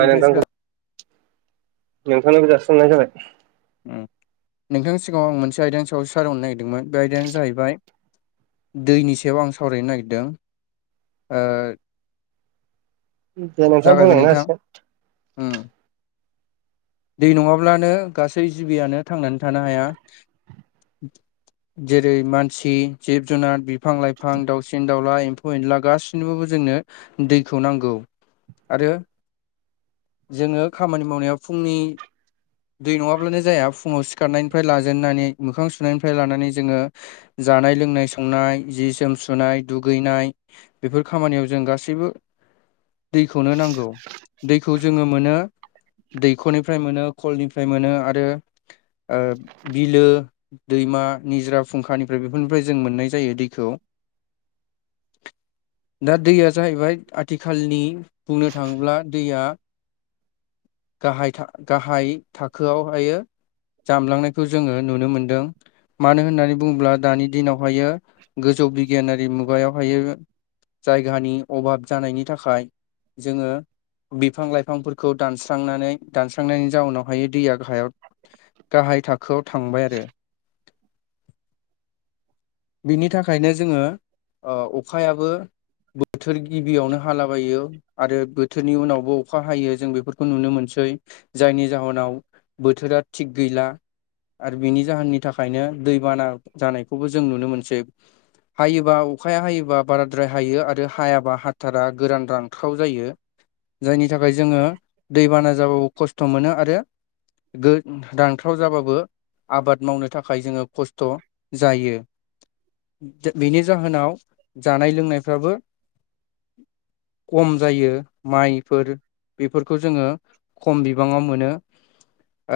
नोंथां सिगां नोंथांनो [unintelligible] जाबाय। नोंथांनि सिगाङाव आं मोनसे आयदानि सायाव साररनो नागिरदोंमोन बे आयदायानो जाहैबाय दैनि सायाव आं सावरायनो नागिरदों। दे नोंथाङा जागायबाय बुंलांनो नोंथां। दै नङाब्लानो गासै जिबियानो थांनानै थानो हाया। जेरै मानसि जिब जुनार बिफां लाइफां दाउसिन दाउला एम्फौ एनला गासैनोबो जोंनो दैखौ नांगौ आरो जोङो खामानि मावनायाव फुंनि दै नङाब्लानो जाया फुङाव सिखारनायनिफ्राय लाजेननानै मोखां सुनायनिफ्राय लानानै जोङो जानाय लोंनाय संनाय जि सोम सुनाय दुगैनाय बेफोर खामानियाव जों गासैबो दैखौनो नांगौ दैखौ जोङो मोनो दैखरनिफ्राय मोनो खलनिफ्राय मोनो आरो ओ बिलो दैमा निजोरा फुंखानिफ्राय बेफोरनिफ्राय जों मोननाय जायो दैखौ [unintelligible] दा दैया जाहैबाय आथिखालनि बुंनो थाङोब्ला दैया [unintelligible] गाहाय था गाहाय थाखोआवहायो जामलांनायखौ जोङो नुनो मोनदों मानो होननानै बुङोब्ला दानि दिनावहायो गोज बिगियानारि मुगायावहायो जायगानि अभाब जानायनि थाखाय जोङो बिफां लाइफांफोरखौ दान स्रांनानै दानस्रांनायनि जाउनावहाय दैया गाहायाव गाहाय थाखोआव थांबाय आरो [unintelligible] बिनि थाखायनो जोङो ओ अखायाबो बोथोर गिबियावनो हालाबायो आरो बोथोरनि उनावबो अखा हायो जों बेफोर खौ नुनो मोनसै जायनि जाहोनाव बोथोरा थिग गैला आरो बिनि जाहोननि थाखायनो दैबाना जानायखौबो जों नुनो मोनसै हायोबा अखाया हायोबा बाराद्राय हायो आरो हायाबा हाथारा गोरान रांख्राव जायो जायनि थाखाय जोङो दैबाना जाबाबो खस्थ' मोनो आरो गो रानख्राव जाबाबो आबाद मावनो थाखाय जोङो खस्थ' जायो बिनि जाहोनाव जानाय लोंनायफ्राबो खम जायो माइफोर बेफोर खौ जोङो खम बिबाङाव मोनो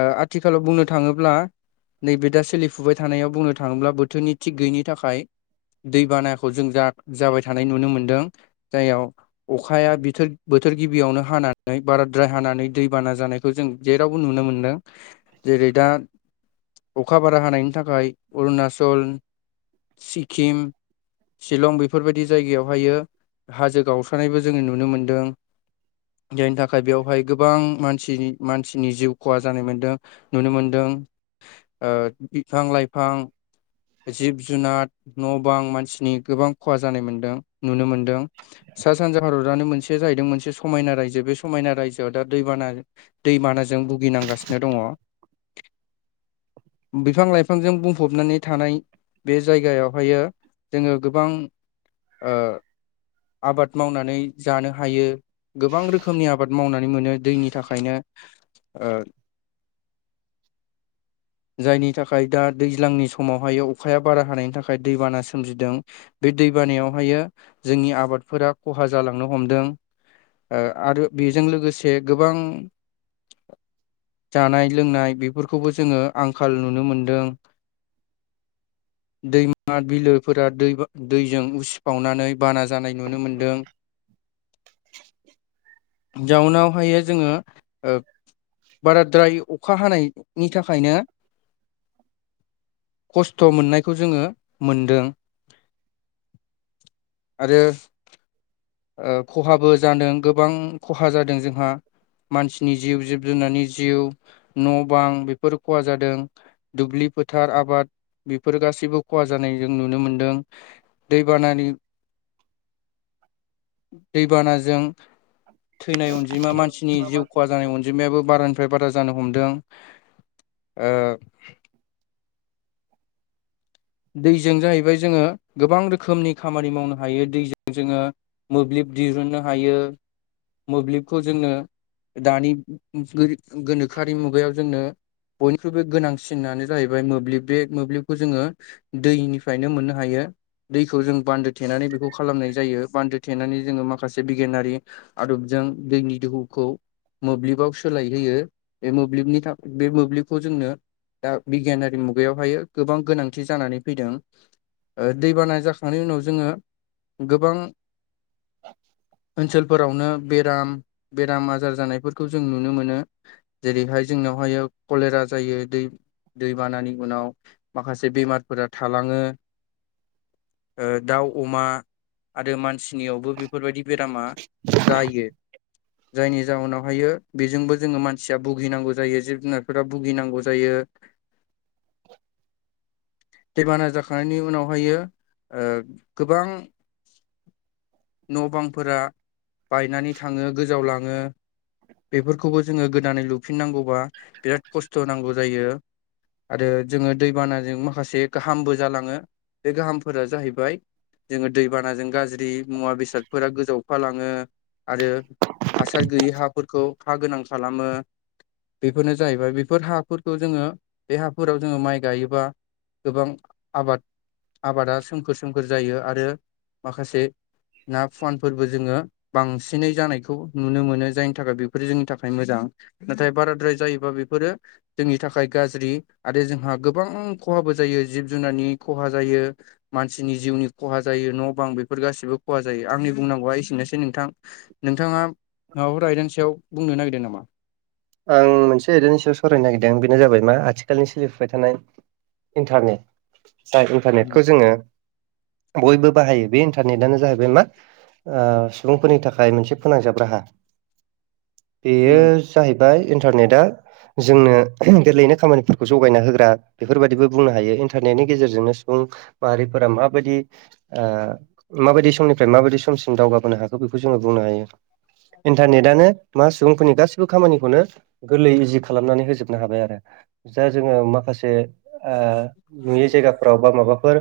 ओ आथिखालाव बुंनो थाङोब्ला नैबे दा सोलिफुबाय थानायाव बुंनो थाङोब्ला बोथोरनि थिग गैयिनि थाखाय दैबानाखौ जों जा जाबाय थानाय नुनो मोनदों जाययाव अखाया बिथोर बो बोथोर गिबियावनो हानानै बाराद्राय हानानै दैबाना जानायखौ जों जेरावबो नुनो मोन्दों जेरै दा अखा बारा हानायनि थाखाय अरुणाचल सिक्किम शिलं बेफोरबायदि जायगायावहायो हाजो गावस्रानायबो जोङो नुनो मोनदों जयनथ थाखाय बेवहाय गोबां मानसिनि मानसिनि जिउ खहा जानाय मोन्दों नुनो मोनदों ओ बिफां लाइफां जिब जुनार न' बां मानसिनि गोबां खहा जानाय मोनदों नुनो मोनदों सा सानजा भारतआनो मोनसे जाहैदों मोनसे समायना रायजो बे समायना रायजोआव दा दैबाना दैमानाजों भुगिनांगासिनो दङ बिफां लाइफांजों बुंफबनानै थानाय बे जायगायावहायो जोङो गोबां ओ आबाद मावनानै जानो हायो गोबां रोखोम आबाद मावनानै मोनो दैनि थाखायनो ओ [unintelligible] जायनि थाखाय दा दैज्लांनि समावहाय अखाया बारा हानायनि थाखाय दैबाना सोमजिदों बे दै बानायावहायो जोंनि आबादफोरा खहा जालांनो हमदों ओ आरो बेजों लोगोसे गोबां जानाय लोंनाय बेफोरखौबो जोङो आंखाल नुनो मोनदों [unintelligible] दैमा बिलोफोरा दै दैजों उसिफावनानै बाना जानाय नुनो मोनदों [unintelligible] जाउनावहायो जोङो ओ बाराद्राय अखा हानायनि थाखायनो खस्थ' मोननायखौ जोङो मोनदों आरो ओ खहाबो जादों गोबां खहा जादों जोंहा मानसिनि जिउ जिब जुनारनि जिउ न' बां बेफोर खहा जादों दुब्लि फोथार आबाद बेफोर गासिबो खहा जानाय जों नुनो मोनदों दैबानानि [inaudible] दैबानाजों थैनाय अनजिमा मानसिनि हासिगोन जिउ खहा जानाय अनजिमायाबो बारानि फ्राय बारा जानो हमदों ओ दैजों जाहैबाय जोङो गोबां रोखोमनि खामानि मावनो हायो दैजों जोङो मोब्लिब दिहुननो हायो मोब्लिबखौ जोङो दानि गोरि गोनोखोआरि मुगायाव जोंनो बयनिख्रुइबो गोनांसिनानो जाहैबाय मोब्लिब बे मोब्लिबखौ जोङो दैनिफ्रायनो मोननो हायो दैखौ जों बान्दो थेनानै बेखौ खालामनाय जायो बान्दो थेनानै जोङो माखासे बिगियानारि आदब जो जों दैनि दोहौखौ मोब्लिबाव सोलाय होयो बे मोब्लिबनि था बे मोब्लिबखौ जोंनो दा बिगियानारि मुगायावहायो गोबां गोनांथि जानानै फैदों ओ दैबाना जाखांनायनि उनाव जोङो गोबां [inaudible] ओनसोलफोरावनो बेराम बेराम आजार जानायफोरखौ जों नुनो मोनो जेरैहाय जों जनावहायो कलेरा जायो दै दै बानानि उनाव माखासे बेमार फोरा थालाङो ओ दाउ अमा आरो मानसि नियावबो बेफोरबायदि बेरामा जायो [inaudible] जायनि जाहोनावहायो बेजोंबो जोङो मानसिया भुगिनांगौ जायो जिब जुनारफोरा भुगिनांगौ जायो [inaudible] दैबाना जाखांनायनि उनावहायो ओ गोबां न' बांफोरा बायनानै थाङो गोजाव लाङो बेफोरखौबो जोङो गोदानै लुफिननांगौबा बिराद खस्थ' नांगौ जायो आरो जोङो दैबानाजों माखासे गाहामबो जालाङो बे गाहामफोरा जाहैबाय जोङो दैबानाजों गाज्रि मुवा बेसादफोरा गोजावफालाङो आरो हासार गैयि हाफोरखौ हा गोनां खालामो बेफोरनो जाहैबाय बेफोर हाफोरखौ जोङो बे हाफोराव जोङो माइ गायोबा गोबां आबाद आबादा सोमखोर सोमखोर जायो आरो माखासे ना फुवानफोरबो जोङो बांसिनै जानायखौ नुनो मोनो जायनि थाखाय बेफोरो जोंनि थाखाय मोजां नाथाय बाराद्राय जायोबा बेफोरो जोंनि थाखाय गाज्रि आरो जोंहा गोबां खहाबो जायो जिब जुनारनि खहा जायो मानसिनि जिउनि खहा जायो न' बां बेफोर गासिबो खहा जायो आंनि बुंनांगौआ एसेनोसै नोंथां नोंथाङा माबाफोल आयदानि सायाव बुंनो नागिरदों नामा आं मोनसे आयदानि सायाव सावरायनो नागिरदों बेनो जाबाय मा आथिखालनि सोलिफुबाय थानाय इन्टारनेट जाय इन्टारनेटखौ नामा जोङो बयबो बाहायो बे इन्टारनेटआनो जाहैबाय मा ओ सुबुंफोरनि थाखाय मोनसे फोनांजाब राहा बेयो बाय इन्टारनेटआ जोंनो गोरलैनो खामानिफोरखौ जगायना होग्रा बेफोरबायदिबो बुंनो हायो इन्टारनेटनि गेजेरजोंनो सुबुं माहारिफोरा माबायदि ओ माबायदि समनिफ्राय माबायदि समसिम दावगाबोनो हाखो बेखौ जोङो बुंनो हायो। इन्टारनेटानो मा सुबुंफोरनि गाैसिबो खामानिखौनो गोरलै इजि खालामनानै होजोब नो हाबाय आरो जा जोङो माखासे ओ नुयै जायगाफ्राव बा माबा फोर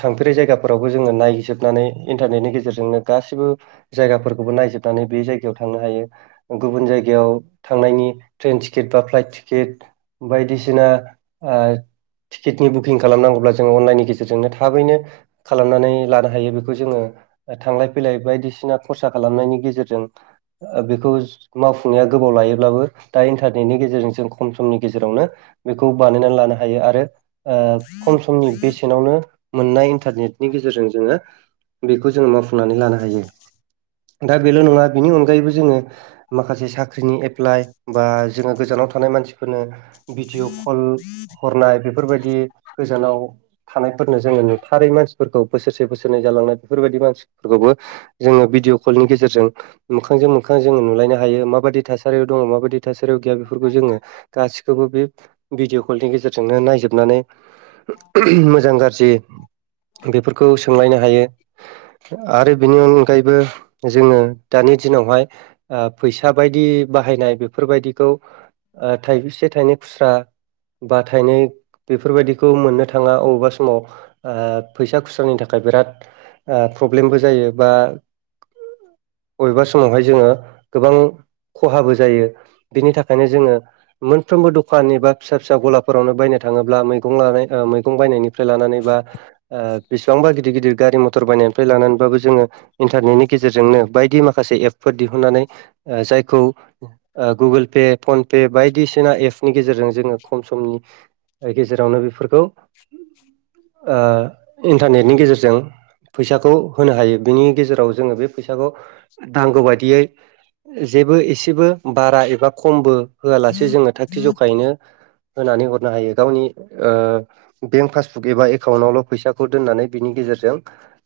थांफेरै जायगाफोरावबो जोङो नायजोबनानै इन्टारनेटनि गेजेरजोंनो गासिबो जायगा फोरखौबो नायजोबनानै बे जायगायाव थांनो हायो। गुबुन जाय गायाव थांनायनि ट्रेन टिकिट बा फ्लाइट टिकिट बायदिसिना आ टिकिटनि बुकिं खालामनांगौब्ला जोङो अनलाइननि गेजेरजोंनो थाबैनो खालामनानै लानो हायो बेखौ जोङो ओ थांलाय फैलाय बायदिसिना खरसा खालामनायनि गेजेरजों ओ बेखौ माव फुंनाया गोबाव लायोब्लाबो दा इन्टारनेटनि गेजेरजों जों खम समनि गेजेरावनो बेखौ बानायना लानो हायो आरो आ खम समनि बेसेनावनो मोननाय इन्टारनेटनि गेजेरजों जोङो बेखौ जोङो मावफुंनानै लानो हायो। दा बेल' नङा बेनि अनगायैबो जोङो माखासे साख्रिनि एप्लाइ बा जोङो गोजानाव थानाय मानसिफोरनो भिडिअ' कल हरनाय बेफोर बायदि गोजानाव थानायफोरनो जोङो नुथारै मानसिफोरखौ बोसोरसे बोसोरनै जा जालांनाय बेफोर बायदि मानसिफोखौबो जोङो भिडअ कलनि गेजेरजों मोखांजों मोखां जों नुलायनो हायो मा बादि थासारियाव दङ' मा बादि थासारियाव गैया बेफोरखौ जोङो गासिखौबो बे भिडिअ कलनि गेजेरजोंनो नायजोबनानै [unintelligible] मोजां गाज्रि बेफोरखौ सोंलायनो हायो। आरो बिनि अनगायैबो जोङो दानि दिनावहाय ओ फैस सग बायदि बाहायनाय बेफोरबायदिखौ ओ थाइबैसे थाइनै खुस्रा बा थायनै बेफोर बायदिखौ मोननो थाङा अबेबा समाव ओ फैसा खुस्रांनि थाखाय बिराद ओ प्रब्लेमबो जायो बा बबेबा समावहाय जोङो गोबां खहाबो जायो बिनि थाखायनो जोङो मोनफ्रोमबो दखान एबा फिसा फिसा गलाफोरावनो बायनो थाङोब्ला मैगं लानाय ओ मैगं बायनायनि फ्राय लानानै बा ओ बेसेबांबा गिदिर गिदिर गारि मथर बायनाय फ्राय लानानैबाबो जोङो इन्टारनेटनि गेजेरजोंनो बायदि माखासे एपफोर दिहुननानै ओ जायखौ ओ गुगोल पे फनपे बायदिसिना एपनि गेजेरजों जोङो खम समनि ओ गेजेरावनो बेफोरखौ ओ इन्टारनेटनि गेजेरजों फैसाखौ होनो हायो बिनि गेजेराव जोङो बे फै साखौ नांगौ बायदियै जेबो एसेबो बारा एबा खमबो होआलासे जोङो थाखागथि जखायैनो होनानै हरनो हायो गावनि ओ बेंक पासबुक एबा एकाउन्टावनो फैसाखौ दोननानै बिनि गेजे जेरजों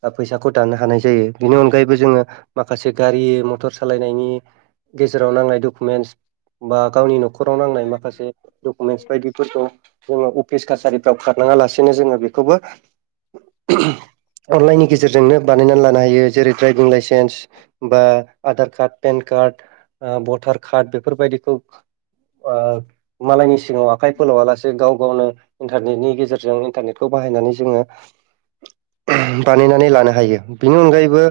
ओ फैसाखौ दाननो हानाय जायो। बेनि अनगायैबो जोङो माखासे गारि मथर सालायनायनि गेजेराव नांनाय डकुमेन्टस बा गावनि न'खराव नांनाय माखासे डकुमेन्टस बायदिफोरखौ जोङो अ फिस कासारिफ्राव खारनाङा लासिनो जोङो बेखौबो [unintelligible] अनलाइननि गेजेरजोंनो बानायनानै लानो हायो जेरै दड्राइभिं लाइसेन्स बा आधार कार्ड पेन कार्ट ओ भटार कार्ट बेफोर बायदिखौ ओ मालायनि सिङाव आखाइ फोलावा लासे गाव गावनो इन्टारनेटनि गेजेरजों इन्टारनेटखौ बाहायनानै जोङो [inaudible] बानायनानै लानो हायो बिनि अनगायैबो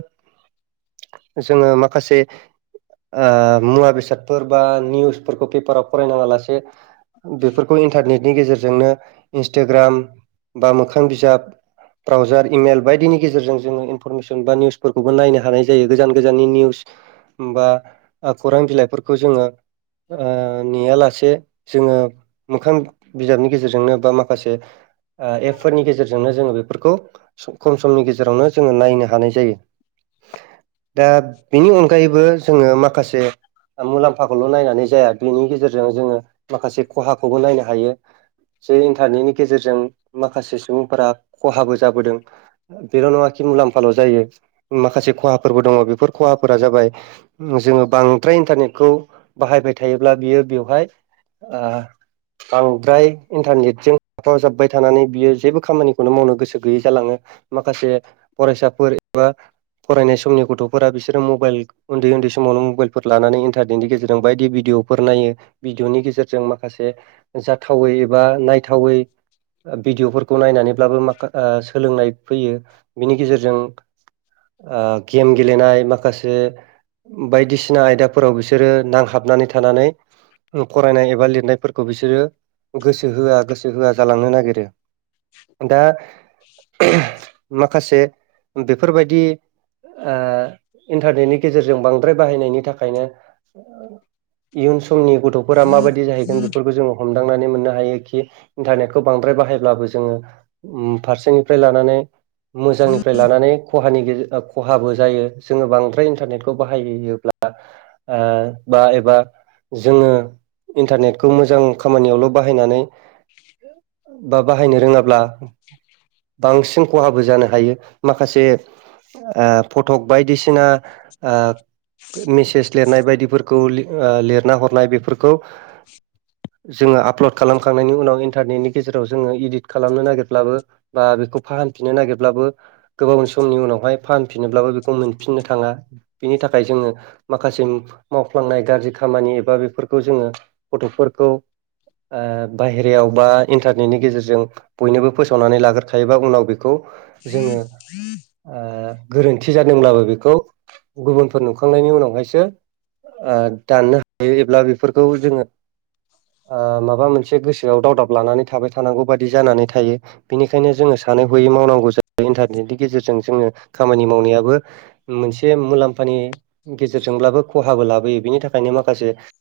जोङो माखासे ओ मुवा बेसादफोर बा निउस फोरखौ पेपाराव फरायनाङा लासे बेफोरखौ इनटारनेटनि गेजेर जोंनो इन्सटाग्राम बा मोखां बिजाब ब्राउजार इमेल बायदिनि गेजेरजों जोङो इनफरमेसन बा निउसफोरखौबो नायनो हानाय जायो गोजान गोजाननि निउस बा ओ खौरां बिलाइफोरखौ जोङो ओ नेयालासे जोङो मोखां बिजाबनि गेजेरजोंनो बा माखासे ओ एपफोरनि गेजेरजोंनो जोङो बेफोरखौ खम समनि गेजेरावनो जोङो नायनो हानाय जायो। दा बेनि अनगायैबो बो जोङो माखासे मुलाम्फाखौल' नायनानै जाया बेनि गेजेरजों जोङो माखासे खहाखौबो नायनो हायो। जे इन्टारनेटनि गेजेरजों माखासे सुबुंफोरा खहाबो जाबोदों बेल' नङाखि मुलाम्फाल' जायो माखासे खहाफोरबो दङ बेफोर खहाफोरा जाबाय जोङो बांद्राय इन्टारनेटखौ बाहायबाय थायोब्ला बियो बेवहाय आ बांद्राय इन्टारनेटजों थाफावजाबबाय थानानै बियो जेबो खामानिखौनो मावनो गोसो गैयै जालाङो माखासे फरायसाफोर एबा फरायनाय समनि गथ'फोरा बिसोरो मबाइल उन्दै उन्दै समावनो मबाइलफोर लानानै इन्टारनेटनि गेजेरजों बायदि भिडिअफोर नायो भिडिअनि गेजेरजों माखासे जाथावै एबा नायथावै भिडिअफोरखौ नायनानै ब्लाबो माखा ओ सोलोंनाय फैयो बिनि गेजेरजों ओ गेम गेलेनाय माखासे बायदिसिना आयदाफोराव बिसोरो नांहाबनानै थानानै फरायनाय एबा लिरनायफोरखौ बिसोरो गोसो होआ गोसो होआ जालांनो नागिरो। दा [unintelligible] माखासे बेफोरबायदि ओ इन्टारनेटनि गेजेरजों बांद्राय बाहायनायनि थाखायनो इयुन समनि गथ'फोरा माबायदि जाहैगोन बेफोरखौ जोङो हम दांनानै मोननो हायोखि इन्टारनेटखौ बांद्राय बाहायब्लाबो जोङो फारसेनिफ्राय लानानै मोजांनिफ्राय लानानै खहानि खहाबो जायो जोङो बांद्राय इन्टारनेटखौ बाहायोब्ला ओ बा एबा जोङो इन्टारनेटखौ मोजां खामानियावल' बाहायनानै बा बाहायनो रोङाब्ला बांसिन खहाबो जानो हायो माखासे ओ फटक बायदिसिना ओ मेसेज लिरनाय बायदिफोरखौ ओ लिरना हरनाय बेफोरखौ जोङो आपलड खालामखांनायनि उनाव इन्टारनेटनि गेजेराव जोङो इदिट खालामनो नागिरब्लाबो बा बेखौ फाहामफिननो नागिरब्लाबो गोबाव समनि उनावहाय फानफिननोब्लाबो बेखौ मोनफिननो थाङा। बिनि थाखाय जोङो माखासे मावफ्लांनाय गाज्रि खामानि एबा बेफोरखौ जोङो गथ'फोर खौ ओ बाहेरायाव बा इन्टारनेटनि गेजेरजों बयनोबो फोसावनानै लाग्रोखायोबा उनाव बेखौ जोङो ओ गोरोन्थि जादोंब्लाबो बेखौ गुबुनफोर नुखांनायनि उनावहायसो ओ दाननो हायो एबा बेफोरखौ जोङो ओ माबा मोनसे गोसोआव दावदाब लानानै थाबाय थानांगौ बायदि जानानै थायो बेनिखायनो जोङो सानै हयै मावनांगौ जायो इन्टारनेटनि गेजेरजों जोङो खामानि मावनायाबो मोनसे मुलाम म्पानि गेजेरजोंब्लाबो खहाबो लाबोयो बेनि थाखायनो माखासे